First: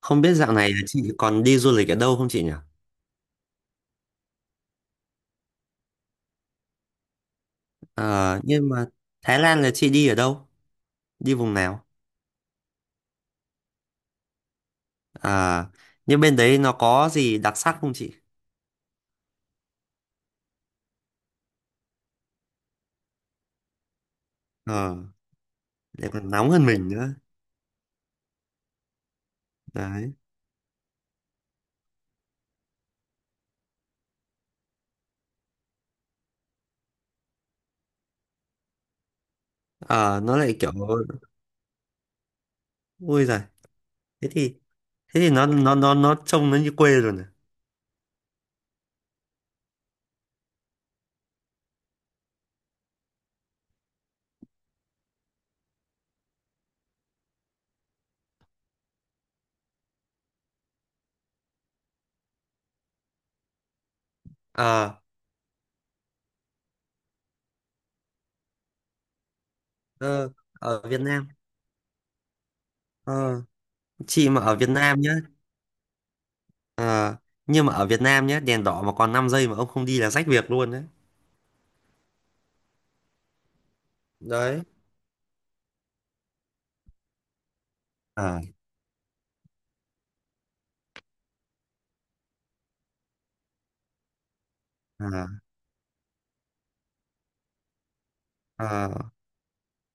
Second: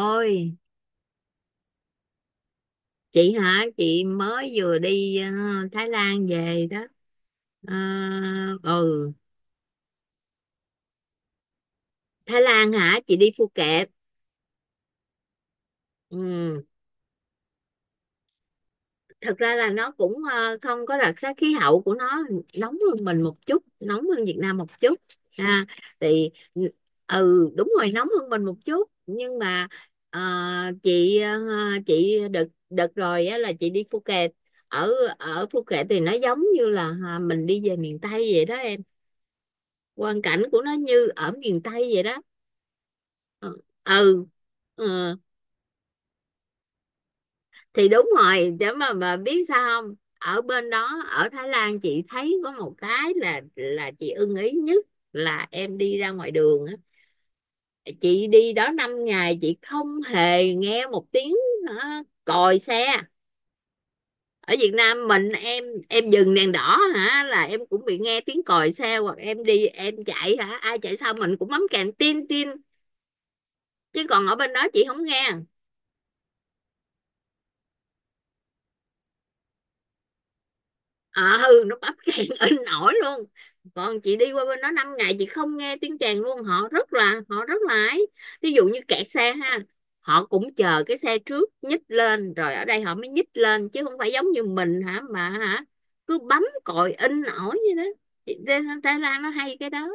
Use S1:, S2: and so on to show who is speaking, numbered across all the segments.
S1: Không biết dạo này là chị còn đi du lịch ở đâu không chị nhỉ?
S2: chị hả? Chị mới vừa đi Thái Lan về đó. Ờ,
S1: Ờ, nhưng mà
S2: ừ,
S1: Thái Lan là chị đi ở đâu? Đi vùng nào?
S2: Thái Lan hả? Chị đi Phuket.
S1: À, nhưng bên đấy
S2: Ừ,
S1: nó có gì đặc sắc không chị?
S2: thật ra là nó cũng không có đặc sắc. Khí hậu của nó nóng hơn mình một chút, nóng hơn Việt Nam một
S1: Ờ,
S2: chút. Ha,
S1: lại
S2: thì
S1: còn nóng
S2: ừ
S1: hơn mình nữa.
S2: đúng rồi, nóng hơn mình một chút, nhưng mà
S1: Đấy.
S2: ờ, chị ờ, chị đợt đợt rồi á, là chị đi Phuket. Ở ở Phuket thì nó giống như là mình đi về miền Tây vậy đó,
S1: Ờ,
S2: quang
S1: nó
S2: cảnh
S1: lại
S2: của
S1: kiểu
S2: nó như ở miền Tây vậy đó.
S1: ui giời.
S2: Ừ, ừ.
S1: Thế thì
S2: Ờ,
S1: thế thì nó trông nó như quê rồi nè.
S2: thì đúng rồi, để mà biết sao không, ở bên đó, ở Thái Lan chị thấy có một cái là chị ưng ý nhất là em đi ra ngoài đường á, chị đi đó 5 ngày chị không hề nghe một tiếng còi xe. Ở Việt
S1: Ờ,
S2: Nam mình, em dừng đèn đỏ hả là em cũng bị nghe tiếng còi xe, hoặc em đi em
S1: ờ,
S2: chạy hả, ai
S1: ở
S2: chạy
S1: Việt
S2: sau
S1: Nam.
S2: mình cũng bấm kèn tin tin,
S1: Ờ,
S2: chứ còn
S1: chị
S2: ở
S1: mà
S2: bên
S1: ở
S2: đó
S1: Việt
S2: chị
S1: Nam
S2: không
S1: nhá.
S2: nghe.
S1: Ờ, nhưng mà ở Việt Nam nhá, đèn đỏ mà còn 5 giây mà ông không đi là rách việc luôn đấy.
S2: Nó bắp càng in ỏi luôn, còn chị đi qua bên
S1: Đấy.
S2: đó 5 ngày chị không nghe tiếng Tràn luôn. Họ rất là ấy
S1: Ờ,
S2: ví dụ như kẹt xe ha, họ cũng chờ cái xe trước nhích lên rồi ở đây họ mới nhích lên, chứ không phải giống như mình hả
S1: ờ,
S2: mà hả cứ bấm còi in ỏi như đó. Thì Thái
S1: ờ.
S2: Thái Lan nó hay cái đó.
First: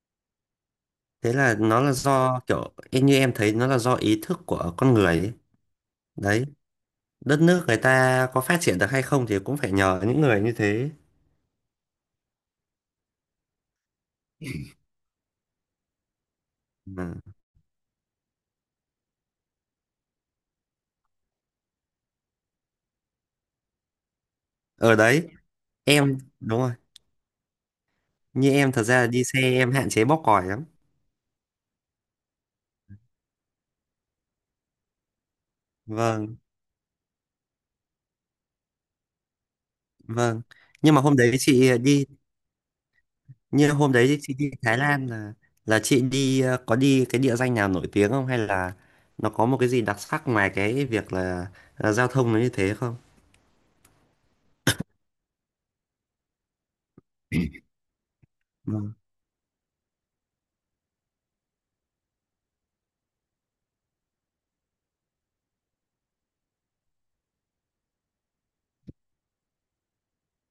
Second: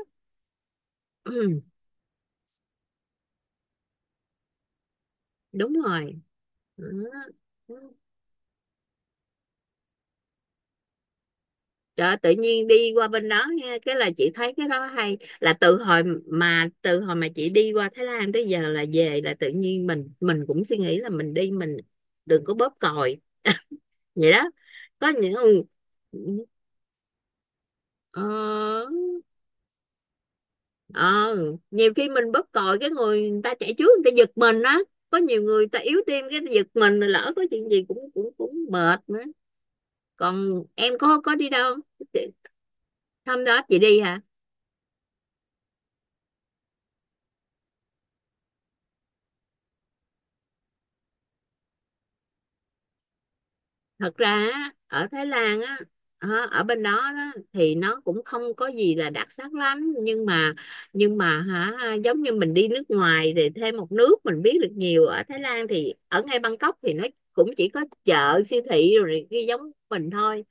S1: Thế là
S2: Ừ,
S1: nó là do kiểu như em thấy nó là do ý thức của con người ấy.
S2: đúng rồi.
S1: Đấy, đất nước người
S2: Ừ.
S1: ta có phát triển được hay không thì cũng phải nhờ những người như thế.
S2: Đó, tự nhiên đi qua bên đó nha, cái là chị thấy cái đó hay, là từ hồi mà
S1: Ừ.
S2: chị đi qua Thái Lan tới giờ là về, là tự nhiên mình cũng suy nghĩ là mình đi mình đừng có bóp còi, vậy đó.
S1: Ở
S2: Có
S1: đấy,
S2: những
S1: em đúng rồi,
S2: ờ,
S1: như em thật ra đi xe em hạn chế bóp còi lắm.
S2: ờ, nhiều khi mình bóp còi, cái người ta chạy trước người ta giật mình á, có nhiều người ta yếu tim
S1: Vâng,
S2: cái giật mình, lỡ có chuyện gì cũng cũng cũng mệt nữa.
S1: vâng.
S2: Còn
S1: Nhưng
S2: em
S1: mà
S2: có đi đâu không? Hôm đó chị
S1: hôm
S2: đi
S1: đấy
S2: hả,
S1: chị đi Thái Lan là chị đi có đi cái địa danh nào nổi tiếng không hay là nó có một cái gì đặc sắc ngoài cái việc là giao thông nó như thế không?
S2: thật ra á, ở Thái Lan á, ở bên đó, đó thì nó cũng không có
S1: Vâng.
S2: gì là đặc sắc lắm, nhưng mà hả giống như mình đi nước ngoài thì thêm một nước mình biết được nhiều. Ở Thái Lan thì ở ngay Bangkok thì nó cũng chỉ có chợ, siêu thị rồi này kia giống mình thôi.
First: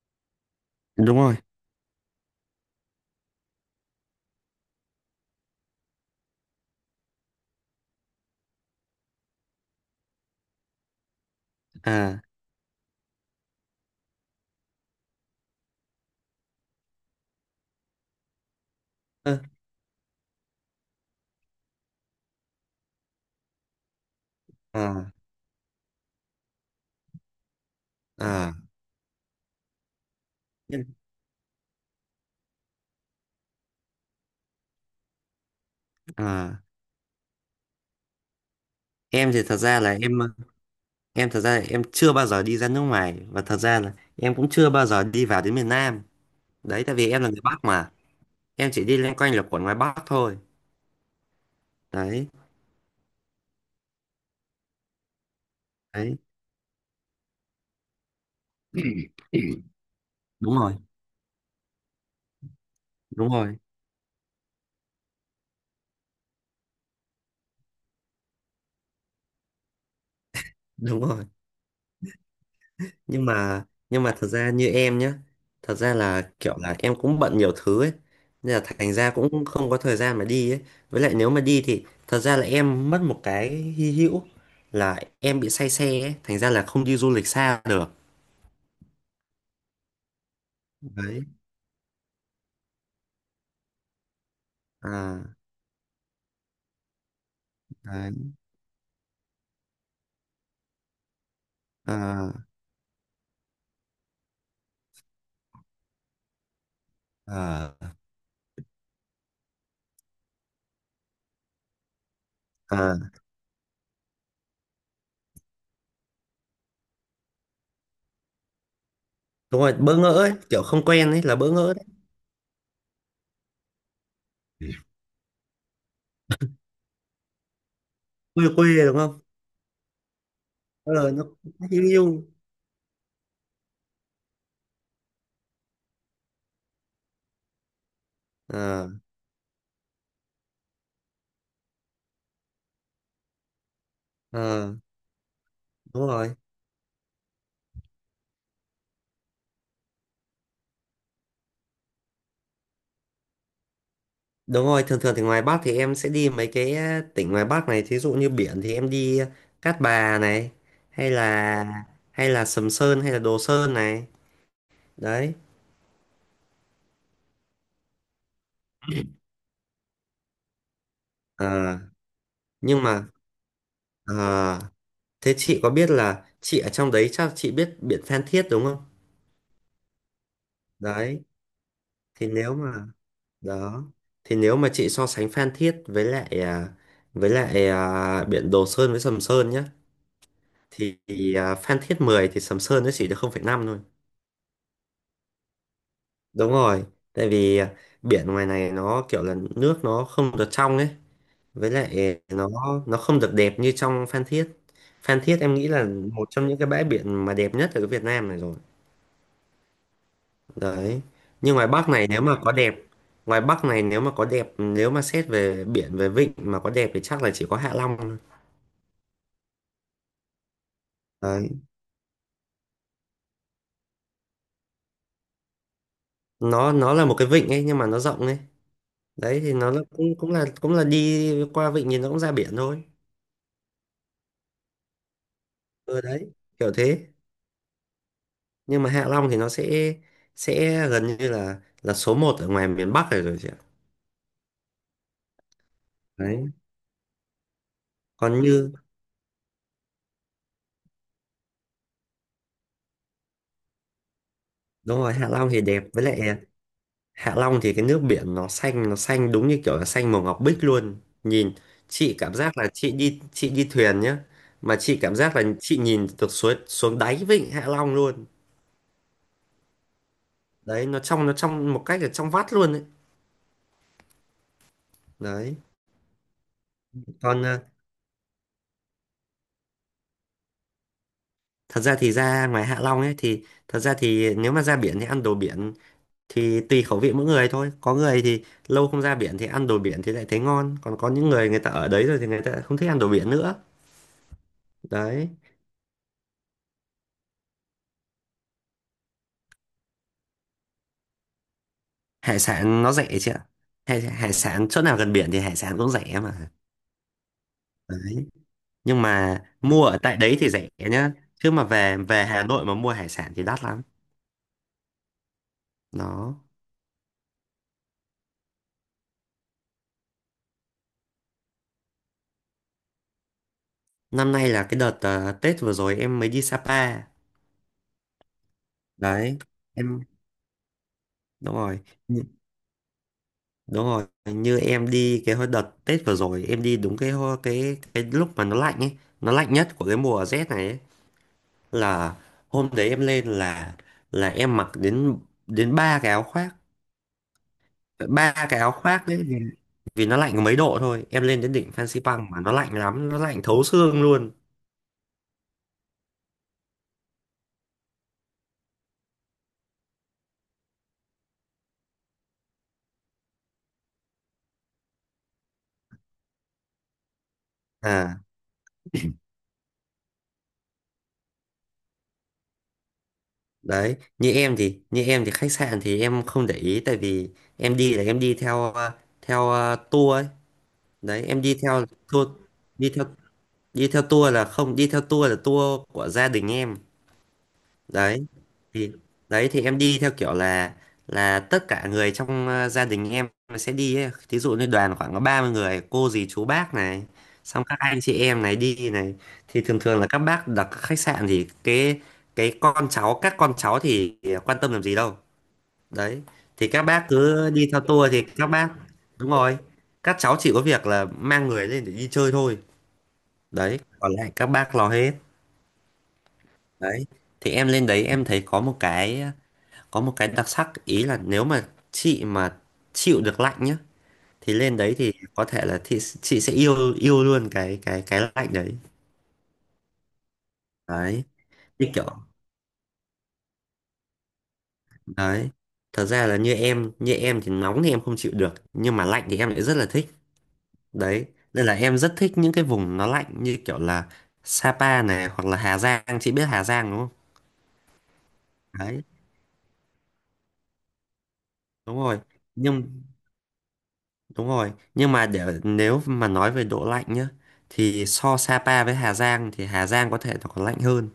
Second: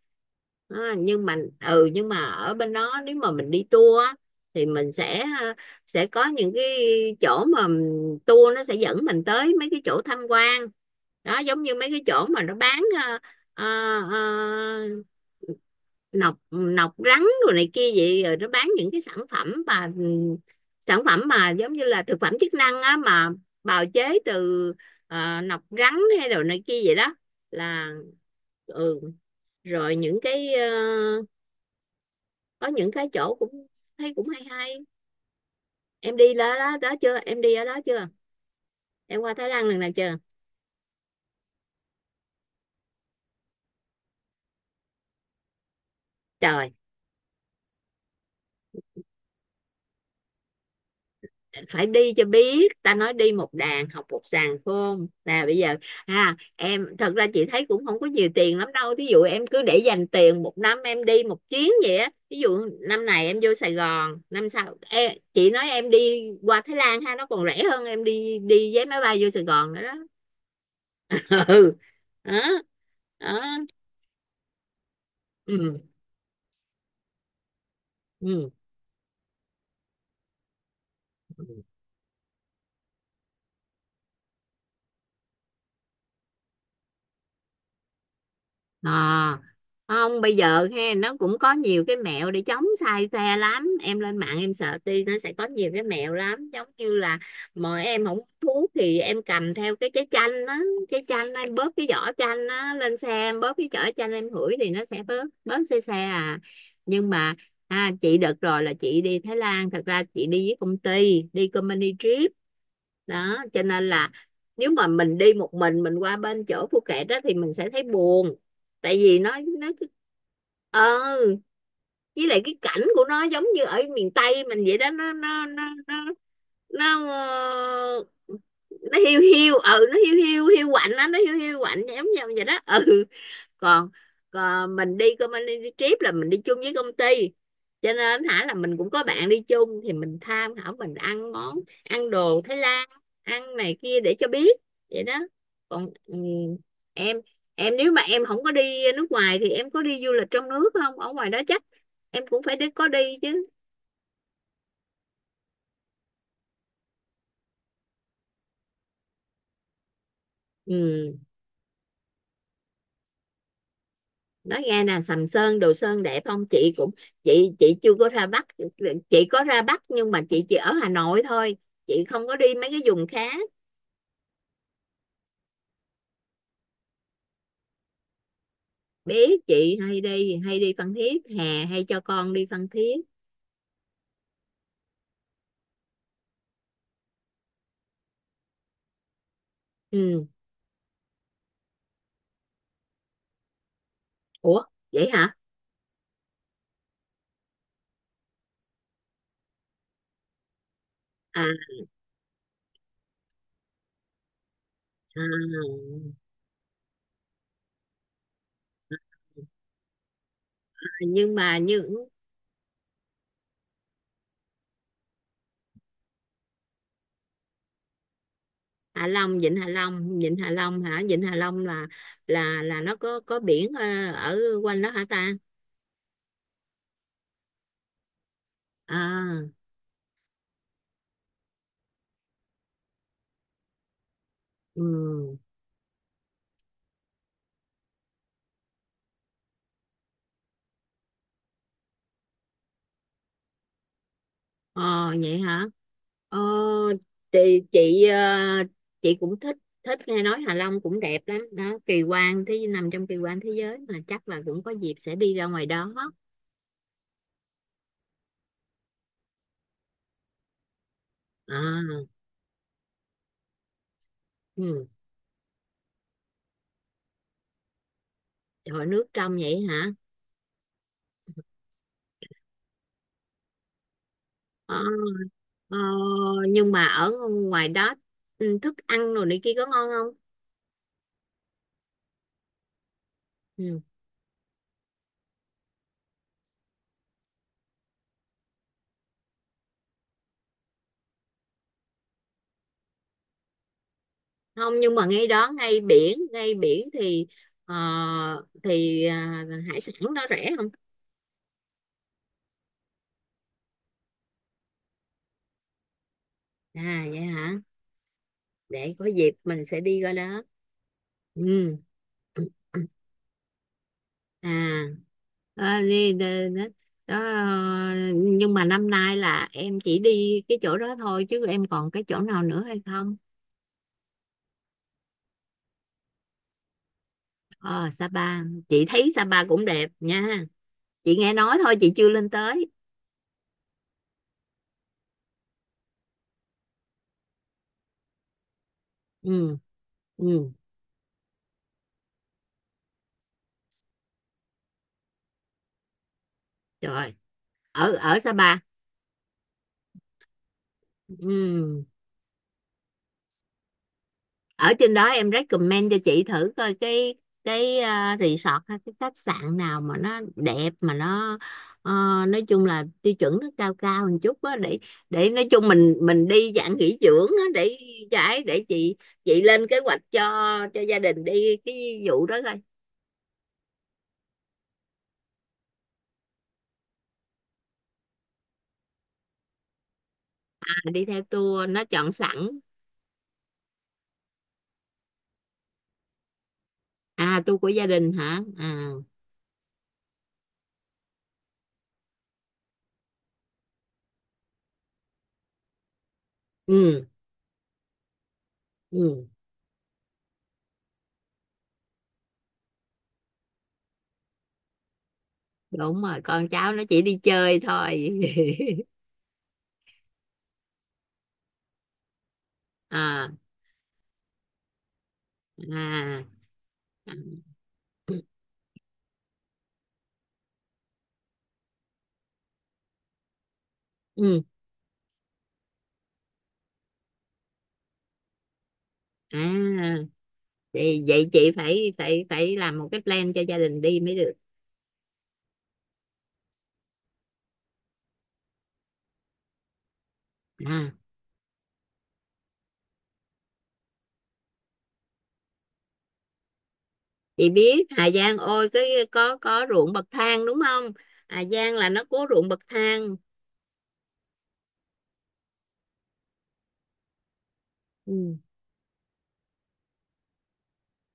S2: À,
S1: Đúng
S2: nhưng
S1: rồi.
S2: mà ừ, nhưng mà ở bên đó, nếu mà mình đi tour á, thì mình sẽ sẽ có những cái chỗ mà tour nó sẽ dẫn mình tới mấy cái chỗ tham quan đó, giống như mấy cái
S1: À.
S2: chỗ mà nó bán Ờ, ờ, nọc nọc rắn rồi này kia vậy, rồi nó bán những cái sản
S1: Ơ.
S2: phẩm mà giống như là thực phẩm chức năng á, mà bào chế từ
S1: À.
S2: nọc rắn hay đồ này kia vậy đó. Là
S1: À.
S2: ừ Rồi những cái
S1: Em-
S2: có những cái chỗ cũng thấy cũng hay hay. Em đi đó
S1: À,
S2: đó, đó chưa, em đi ở đó chưa, em
S1: em
S2: qua
S1: thì
S2: Thái
S1: thật
S2: Lan lần
S1: ra
S2: nào
S1: là
S2: chưa?
S1: em chưa bao giờ đi ra nước ngoài và thật ra là em cũng chưa bao giờ đi vào đến miền Nam.
S2: Trời,
S1: Đấy, tại vì em là người Bắc mà em chỉ đi loanh quanh là quẩn ngoài Bắc thôi.
S2: phải đi cho
S1: Đấy.
S2: biết, ta nói đi một đàn học một sàng khôn, không nè bây giờ.
S1: Đấy.
S2: Em, thật ra chị thấy cũng không có nhiều tiền lắm đâu, thí dụ em cứ để dành tiền một
S1: đúng rồi.
S2: năm em đi một chuyến vậy á. Ví dụ năm này
S1: Đúng
S2: em vô
S1: rồi.
S2: Sài Gòn, năm sau chị nói em đi qua Thái Lan ha, nó còn rẻ hơn em đi đi vé máy bay vô Sài Gòn nữa đó.
S1: Đúng rồi.
S2: Ừ. Đó.
S1: nhưng
S2: Đó.
S1: mà nhưng mà thật ra như em nhé, thật
S2: Ừ.
S1: ra là kiểu là em cũng bận nhiều thứ ấy
S2: Ừ.
S1: nên là thành ra cũng không có thời gian mà đi ấy. Với lại nếu mà đi thì thật ra là em mất một cái hy hữu là em bị say xe ấy, thành ra là không đi du lịch xa được.
S2: à, Không, bây giờ nó
S1: Đấy.
S2: cũng có nhiều cái mẹo để chống sai xe lắm, em lên mạng em search đi, nó
S1: À.
S2: sẽ có nhiều cái mẹo lắm, giống như là mà em
S1: Đấy.
S2: không hút thuốc thì em cầm theo cái trái chanh á, trái chanh em bóp cái vỏ
S1: À.
S2: chanh á, lên xe em bóp cái vỏ chanh em hửi thì nó sẽ bớt bớt xe xe à. Nhưng mà à,
S1: À.
S2: chị đợt rồi là chị đi Thái Lan, thật ra chị đi với công ty, đi company trip
S1: À.
S2: đó, cho nên là nếu mà mình đi một mình qua bên chỗ Phuket đó thì mình sẽ thấy buồn, tại vì nó
S1: Đúng rồi,
S2: cứ-
S1: bỡ ngỡ ấy, kiểu không
S2: ờ
S1: quen ấy, là bỡ ngỡ đấy.
S2: với lại cái cảnh của nó giống như ở miền Tây mình vậy đó, nó ờ,
S1: Quê quê đúng
S2: nó hiu
S1: không?
S2: hiu. Ừ, nó hiu hiu hiu quạnh á,
S1: Ờ,
S2: nó
S1: nó
S2: hiu hiu
S1: nó
S2: quạnh
S1: hiu
S2: giống
S1: hiu.
S2: như vậy đó. Ừ. Còn, còn mình đi công anh đi trip là mình đi chung với công ty, cho nên là mình
S1: À.
S2: cũng có bạn đi chung, thì mình tham khảo mình ăn món ăn đồ Thái Lan, ăn này kia để cho biết
S1: À.
S2: vậy đó. Còn
S1: Đúng rồi.
S2: em em nếu mà em không có đi nước ngoài thì em có đi du lịch trong nước không, ở ngoài đó chắc em cũng phải đi, có đi chứ.
S1: Đúng rồi, thường thường thì ngoài Bắc thì em sẽ đi mấy cái tỉnh ngoài Bắc này, thí dụ như biển thì em đi Cát Bà này, hay
S2: Ừ,
S1: là hay là Sầm Sơn hay là Đồ Sơn này.
S2: nói nghe nè, Sầm
S1: Đấy.
S2: Sơn Đồ Sơn đẹp không? Chị cũng chị chưa có ra Bắc, chị có ra Bắc nhưng mà chị chỉ ở Hà Nội thôi,
S1: Ờ,
S2: chị không có đi mấy cái
S1: nhưng mà
S2: vùng khác.
S1: ờ, thế chị có biết là chị ở trong đấy chắc chị biết biển Phan Thiết đúng không?
S2: Biết, chị hay đi Phan Thiết,
S1: Đấy,
S2: hè hay cho
S1: thì
S2: con đi
S1: nếu
S2: Phan
S1: mà
S2: Thiết.
S1: đó thì nếu mà chị so sánh Phan Thiết với lại với lại biển Đồ Sơn với Sầm Sơn nhá,
S2: Ừ.
S1: thì Phan Thiết 10 thì Sầm Sơn nó chỉ được 0,5 thôi.
S2: Ủa, vậy hả?
S1: Đúng rồi, tại vì biển ngoài này nó kiểu là nước nó không được trong ấy,
S2: À,
S1: với lại nó không được đẹp như trong Phan Thiết. Phan Thiết em nghĩ là một trong những cái bãi biển mà đẹp nhất ở cái Việt Nam này rồi. Đấy.
S2: nhưng
S1: Nhưng
S2: mà như
S1: Ngoài Bắc này nếu mà có đẹp, nếu mà xét về biển về vịnh mà có đẹp thì chắc là chỉ có Hạ Long thôi.
S2: Hạ Long, Vịnh Hạ Long, Vịnh Hạ Long hả Vịnh Hạ
S1: Đấy.
S2: Long là là nó có biển ở quanh đó hả ta?
S1: Nó là một cái vịnh ấy nhưng mà nó rộng ấy. Đấy
S2: À.
S1: thì cũng cũng là đi qua vịnh thì nó cũng ra biển thôi.
S2: Ừ.
S1: Ừ đấy, kiểu thế. Nhưng mà Hạ Long thì nó sẽ gần như là số một ở ngoài miền Bắc rồi rồi chị ạ.
S2: Ờ, vậy hả? Ờ,
S1: Đấy.
S2: chị chị ờ,
S1: Còn như
S2: chị cũng thích, thích nghe nói Hạ Long cũng đẹp lắm đó, kỳ quan thế, nằm trong kỳ quan thế giới mà, chắc là cũng có dịp
S1: đúng rồi,
S2: sẽ
S1: Hạ
S2: đi ra
S1: Long thì
S2: ngoài
S1: đẹp
S2: đó.
S1: với lại Hạ Long thì cái nước biển nó xanh, nó xanh đúng như kiểu là xanh màu ngọc bích luôn. Nhìn,
S2: À.
S1: chị cảm giác là chị đi thuyền nhá, mà
S2: Ừ.
S1: chị cảm giác là chị nhìn được suối xuống đáy vịnh Hạ Long luôn.
S2: Rồi, nước trong vậy hả?
S1: Đấy, nó trong, nó trong một cách là trong vắt luôn ấy.
S2: Ờ.
S1: Đấy,
S2: ờ, nhưng mà ở
S1: còn
S2: ngoài đó thức ăn rồi này kia có ngon không?
S1: thật ra thì ra ngoài Hạ Long ấy thì thật
S2: Ừ.
S1: ra thì nếu mà ra biển thì ăn đồ biển, thì tùy khẩu vị mỗi người thôi. Có người thì lâu không ra biển thì ăn đồ biển thì lại thấy ngon, còn có những người người ta ở đấy rồi thì người ta không thích ăn đồ biển nữa.
S2: Không, nhưng mà ngay
S1: Đấy,
S2: đó, ngay biển, ngay biển thì ờ, thì hải sản đó rẻ không?
S1: hải sản nó rẻ chị ạ. Hải sản chỗ nào gần biển thì hải sản cũng rẻ mà.
S2: À, vậy hả?
S1: Đấy,
S2: Để
S1: nhưng
S2: có dịp
S1: mà
S2: mình sẽ
S1: mua ở
S2: đi coi
S1: tại đấy
S2: đó.
S1: thì rẻ nhá, chứ mà
S2: Ừ.
S1: về về Hà Nội mà mua hải sản thì đắt lắm.
S2: À, à, đi, đi,
S1: Đó,
S2: đó, đó, nhưng mà năm nay là em chỉ đi cái chỗ đó thôi chứ, em còn cái chỗ nào nữa hay không?
S1: năm nay là cái đợt Tết vừa rồi em mới đi Sapa.
S2: Ờ, Sapa, chị thấy
S1: Đấy.
S2: Sapa cũng đẹp
S1: Em
S2: nha, chị nghe
S1: đúng
S2: nói thôi,
S1: rồi.
S2: chị chưa lên tới.
S1: Đúng rồi, như em đi cái hồi đợt Tết vừa rồi em đi đúng cái ho- cái lúc mà nó lạnh ấy, nó lạnh
S2: Ừ.
S1: nhất của cái mùa rét
S2: Ừ.
S1: này ấy, là hôm đấy em lên là em mặc đến đến ba cái áo khoác,
S2: Trời, ở ở
S1: ba
S2: Sapa
S1: cái áo khoác đấy, vì vì nó lạnh có mấy độ thôi. Em lên đến đỉnh
S2: ừ,
S1: Phan Xipang mà nó lạnh lắm, nó lạnh thấu xương luôn.
S2: ở trên đó em recommend cho chị thử coi cái resort hay cái khách sạn nào mà nó đẹp, mà nó ờ, nói chung là tiêu chuẩn nó cao cao một chút á, để nói chung mình đi dạng nghỉ dưỡng á, để
S1: À,
S2: trái để chị lên kế hoạch cho gia đình đi cái vụ đó coi.
S1: đấy, như em thì khách sạn thì em không để ý, tại vì em đi là em đi theo tour ấy.
S2: À, đi theo
S1: Đấy, em đi
S2: tour nó
S1: theo
S2: chọn
S1: tour,
S2: sẵn.
S1: đi theo đi theo tour là không, đi theo tour là tour của gia đình em.
S2: À, tu của gia đình
S1: đấy
S2: hả? À.
S1: thì đấy thì em đi theo kiểu là tất cả người trong gia đình em sẽ đi ấy. Thí dụ như đoàn khoảng có 30 người cô dì chú bác này,
S2: Ừ.
S1: xong các anh chị em này đi này,
S2: Ừ,
S1: thì thường thường là các bác đặt khách sạn, thì cái con cháu các con cháu thì quan tâm làm gì đâu.
S2: đúng rồi,
S1: Đấy,
S2: con
S1: thì
S2: cháu nó
S1: các
S2: chỉ
S1: bác
S2: đi
S1: cứ
S2: chơi
S1: đi theo
S2: thôi.
S1: tour thì các bác, đúng rồi, các cháu chỉ có việc là mang người lên để đi chơi thôi.
S2: À.
S1: Đấy, còn lại các bác lo hết.
S2: À.
S1: Đấy.
S2: À.
S1: Thì em lên đấy em thấy có một cái đặc sắc ý là nếu mà chị mà chịu được lạnh nhá,
S2: Ừ.
S1: thì lên đấy thì có thể là chị sẽ yêu yêu luôn cái cái lạnh đấy.
S2: À, thì
S1: Đấy,
S2: vậy chị
S1: như
S2: phải
S1: kiểu
S2: phải phải làm một cái plan cho gia đình đi mới được.
S1: đấy. Thật ra là như em thì nóng thì em không chịu được, nhưng mà lạnh thì em lại rất là thích.
S2: À,
S1: Đấy, nên là em rất thích những cái vùng nó lạnh như kiểu là Sapa này hoặc là Hà Giang, chị biết Hà Giang đúng không?
S2: chị biết Hà Giang, ôi cái
S1: Đấy,
S2: có ruộng bậc thang đúng không, Hà Giang là
S1: đúng
S2: nó
S1: rồi.
S2: có ruộng bậc
S1: Nhưng
S2: thang.
S1: Đúng rồi, nhưng mà để nếu mà nói về độ lạnh nhá, thì
S2: Ừ.
S1: so Sapa với Hà Giang thì Hà Giang có thể nó còn lạnh hơn.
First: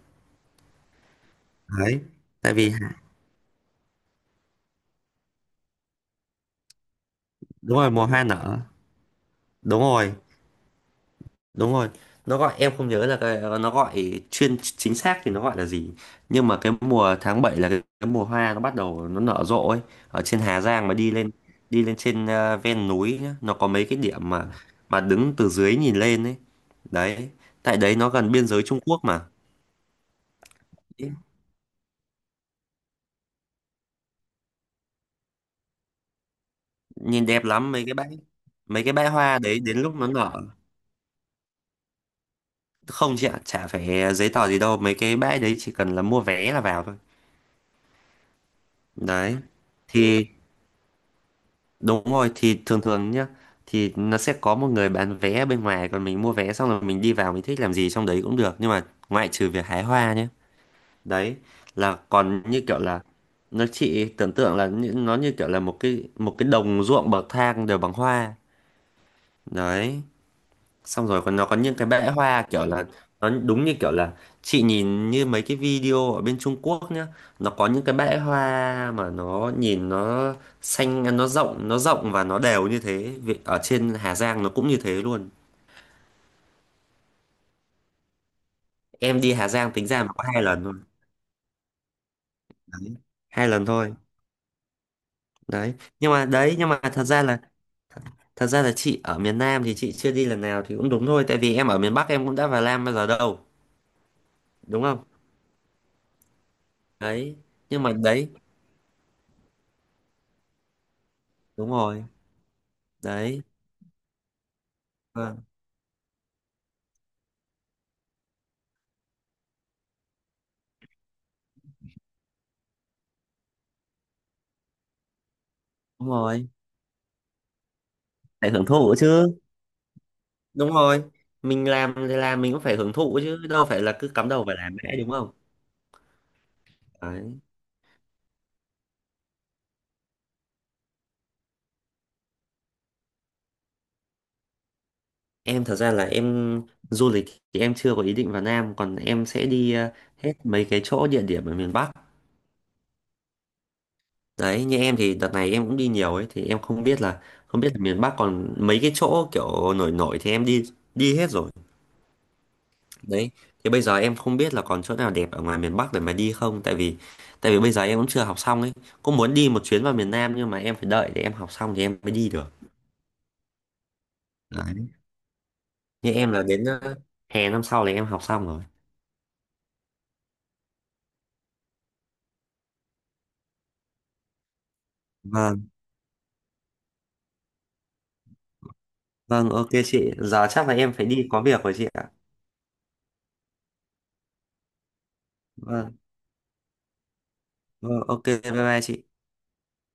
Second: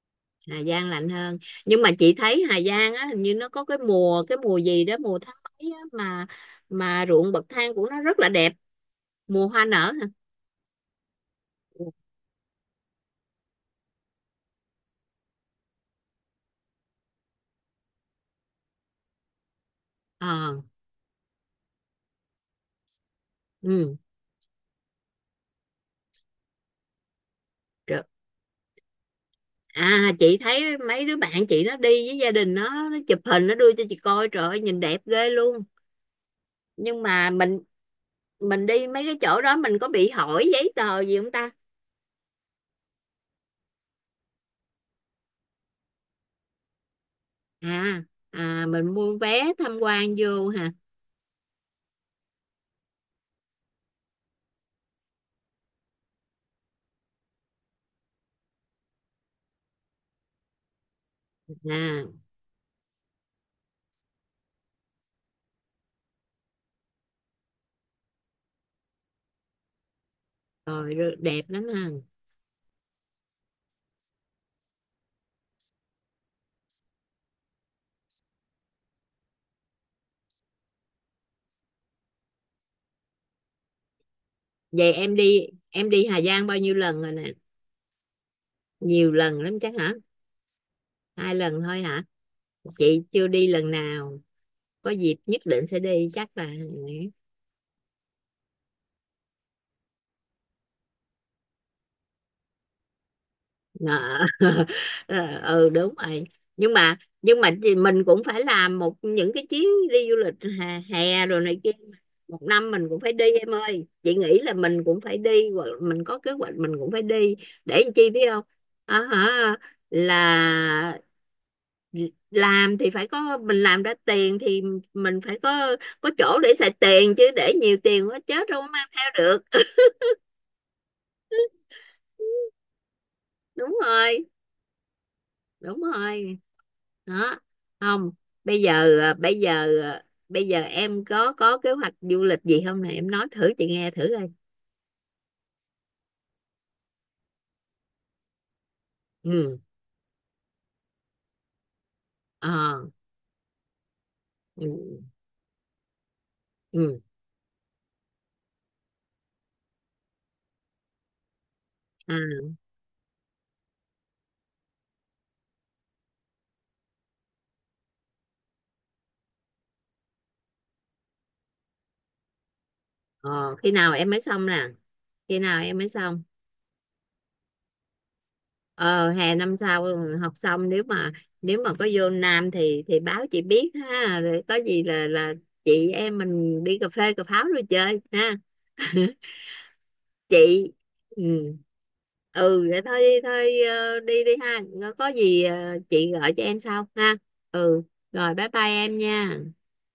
S2: Hà Giang lạnh hơn, nhưng mà
S1: Đấy.
S2: chị thấy
S1: Tại
S2: Hà
S1: vì Hà-
S2: Giang á, hình như nó có cái mùa, cái mùa gì đó, mùa tháng mấy á, mà ruộng bậc thang
S1: Đúng
S2: của
S1: rồi,
S2: nó
S1: mùa
S2: rất
S1: hoa
S2: là đẹp.
S1: nở.
S2: Mùa hoa
S1: Đúng
S2: nở hả?
S1: rồi, đúng rồi. Nó gọi em không nhớ là cái, nó gọi chuyên chính xác thì nó gọi là gì. Nhưng mà cái mùa tháng 7 là cái mùa hoa nó bắt đầu nó nở rộ ấy ở trên
S2: Ờ.
S1: Hà Giang, mà đi lên trên ven núi nhá, nó có mấy
S2: Ừ.
S1: cái điểm mà đứng từ dưới nhìn lên ấy. Đấy. Tại đấy
S2: Được,
S1: nó gần biên giới Trung Quốc mà.
S2: à chị thấy mấy đứa bạn chị nó đi với gia đình, nó chụp hình nó đưa cho chị coi, trời ơi nhìn đẹp ghê luôn, nhưng
S1: Nhìn
S2: mà
S1: đẹp
S2: mình
S1: lắm, mấy cái bãi mấy
S2: đi
S1: cái
S2: mấy
S1: bãi
S2: cái
S1: hoa
S2: chỗ đó
S1: đấy đến
S2: mình có
S1: lúc nó
S2: bị hỏi
S1: nở.
S2: giấy tờ gì không ta?
S1: Không chị ạ, chả phải giấy tờ gì đâu, mấy cái bãi đấy chỉ cần là mua vé là vào thôi.
S2: À. À, mình mua
S1: Đấy,
S2: vé tham quan
S1: thì
S2: vô hả?
S1: đúng rồi, thì thường thường nhá, thì nó sẽ có một người bán vé ở bên ngoài, còn mình mua vé xong rồi mình đi vào, mình thích làm gì trong đấy cũng được nhưng mà ngoại trừ việc hái hoa nhé. Đấy, là
S2: À.
S1: còn như kiểu là nó, chị tưởng tượng là nó như kiểu là một cái đồng ruộng bậc thang đều bằng hoa. Đấy,
S2: Rồi
S1: xong
S2: rồi,
S1: rồi còn
S2: đẹp
S1: nó có
S2: lắm
S1: những cái
S2: ha.
S1: bẽ hoa kiểu là nó đúng như kiểu là chị nhìn như mấy cái video ở bên Trung Quốc nhá, nó có những cái bẽ hoa mà nó nhìn nó xanh, nó rộng, nó rộng và nó đều như thế. Ở trên Hà Giang nó cũng như
S2: Vậy
S1: thế
S2: em
S1: luôn.
S2: đi Hà Giang bao nhiêu lần rồi nè, nhiều
S1: Em đi
S2: lần
S1: Hà
S2: lắm
S1: Giang
S2: chắc
S1: tính
S2: hả?
S1: ra mà có hai lần thôi.
S2: 2 lần thôi hả?
S1: Đấy.
S2: Chị chưa đi
S1: Hai lần
S2: lần
S1: thôi
S2: nào, có dịp nhất định
S1: đấy.
S2: sẽ đi
S1: Nhưng mà
S2: chắc là.
S1: đấy, nhưng mà thật ra là chị ở miền Nam thì chị chưa đi lần nào thì cũng đúng thôi, tại vì em ở miền Bắc em cũng đã vào Nam bao giờ đâu,
S2: Dạ.
S1: đúng không.
S2: Ờ, ừ, đúng rồi, nhưng mà
S1: Đấy,
S2: thì
S1: nhưng mà
S2: mình cũng
S1: đấy,
S2: phải làm một những cái chuyến đi du lịch, hè, hè rồi này kia,
S1: đúng rồi.
S2: một năm mình cũng phải đi
S1: Đấy.
S2: em ơi, chị nghĩ là mình cũng phải đi, hoặc mình có kế hoạch mình cũng phải đi, để làm chi biết không, à, hả là làm thì phải có, mình làm ra tiền thì mình phải có
S1: Đúng
S2: chỗ
S1: rồi,
S2: để xài tiền chứ, để nhiều tiền quá chết
S1: phải
S2: đâu
S1: hưởng
S2: có mang
S1: thụ
S2: theo
S1: chứ.
S2: được.
S1: Đúng rồi, mình làm thì làm mình cũng phải hưởng thụ chứ đâu
S2: Đúng
S1: phải là cứ
S2: rồi,
S1: cắm đầu phải làm mãi đúng không.
S2: đúng rồi. Đó.
S1: Đấy,
S2: Không, bây giờ bây giờ em có kế hoạch du lịch gì không nè, em nói thử chị nghe thử coi.
S1: em thật ra là em, du lịch thì em chưa có ý định vào Nam, còn em sẽ
S2: Ừ.
S1: đi hết mấy cái chỗ địa điểm ở miền Bắc.
S2: Ờ.
S1: Đấy,
S2: Ừ.
S1: như em thì đợt này em cũng đi nhiều ấy, thì em không
S2: Ừ.
S1: biết là không biết là miền Bắc còn mấy cái chỗ kiểu nổi nổi thì em đi, đi hết rồi.
S2: À.
S1: Đấy, thì bây giờ em không biết là còn chỗ nào đẹp ở ngoài miền Bắc để mà đi không, tại vì bây giờ em cũng chưa học xong ấy. Cũng muốn đi một chuyến vào miền Nam nhưng mà em phải đợi để em học xong thì em mới đi được.
S2: Ờ, khi nào em mới xong nè,
S1: Đấy.
S2: khi nào em mới
S1: Như
S2: xong?
S1: em là đến hè năm sau là em học xong rồi.
S2: Ờ, hè năm sau học xong, nếu mà có vô Nam thì báo chị biết ha, rồi có gì là
S1: Vâng,
S2: chị em mình đi cà phê cà pháo rồi chơi ha.
S1: vâng, ok chị. Giờ chắc
S2: Chị,
S1: là em phải đi có
S2: ừ,
S1: việc rồi chị ạ.
S2: ừ vậy thôi, đi thôi, đi đi ha, có gì
S1: Vâng,
S2: chị gọi cho em sau ha. Ừ,
S1: vâng, ok,
S2: rồi bye
S1: bye
S2: bye
S1: bye
S2: em
S1: chị.
S2: nha.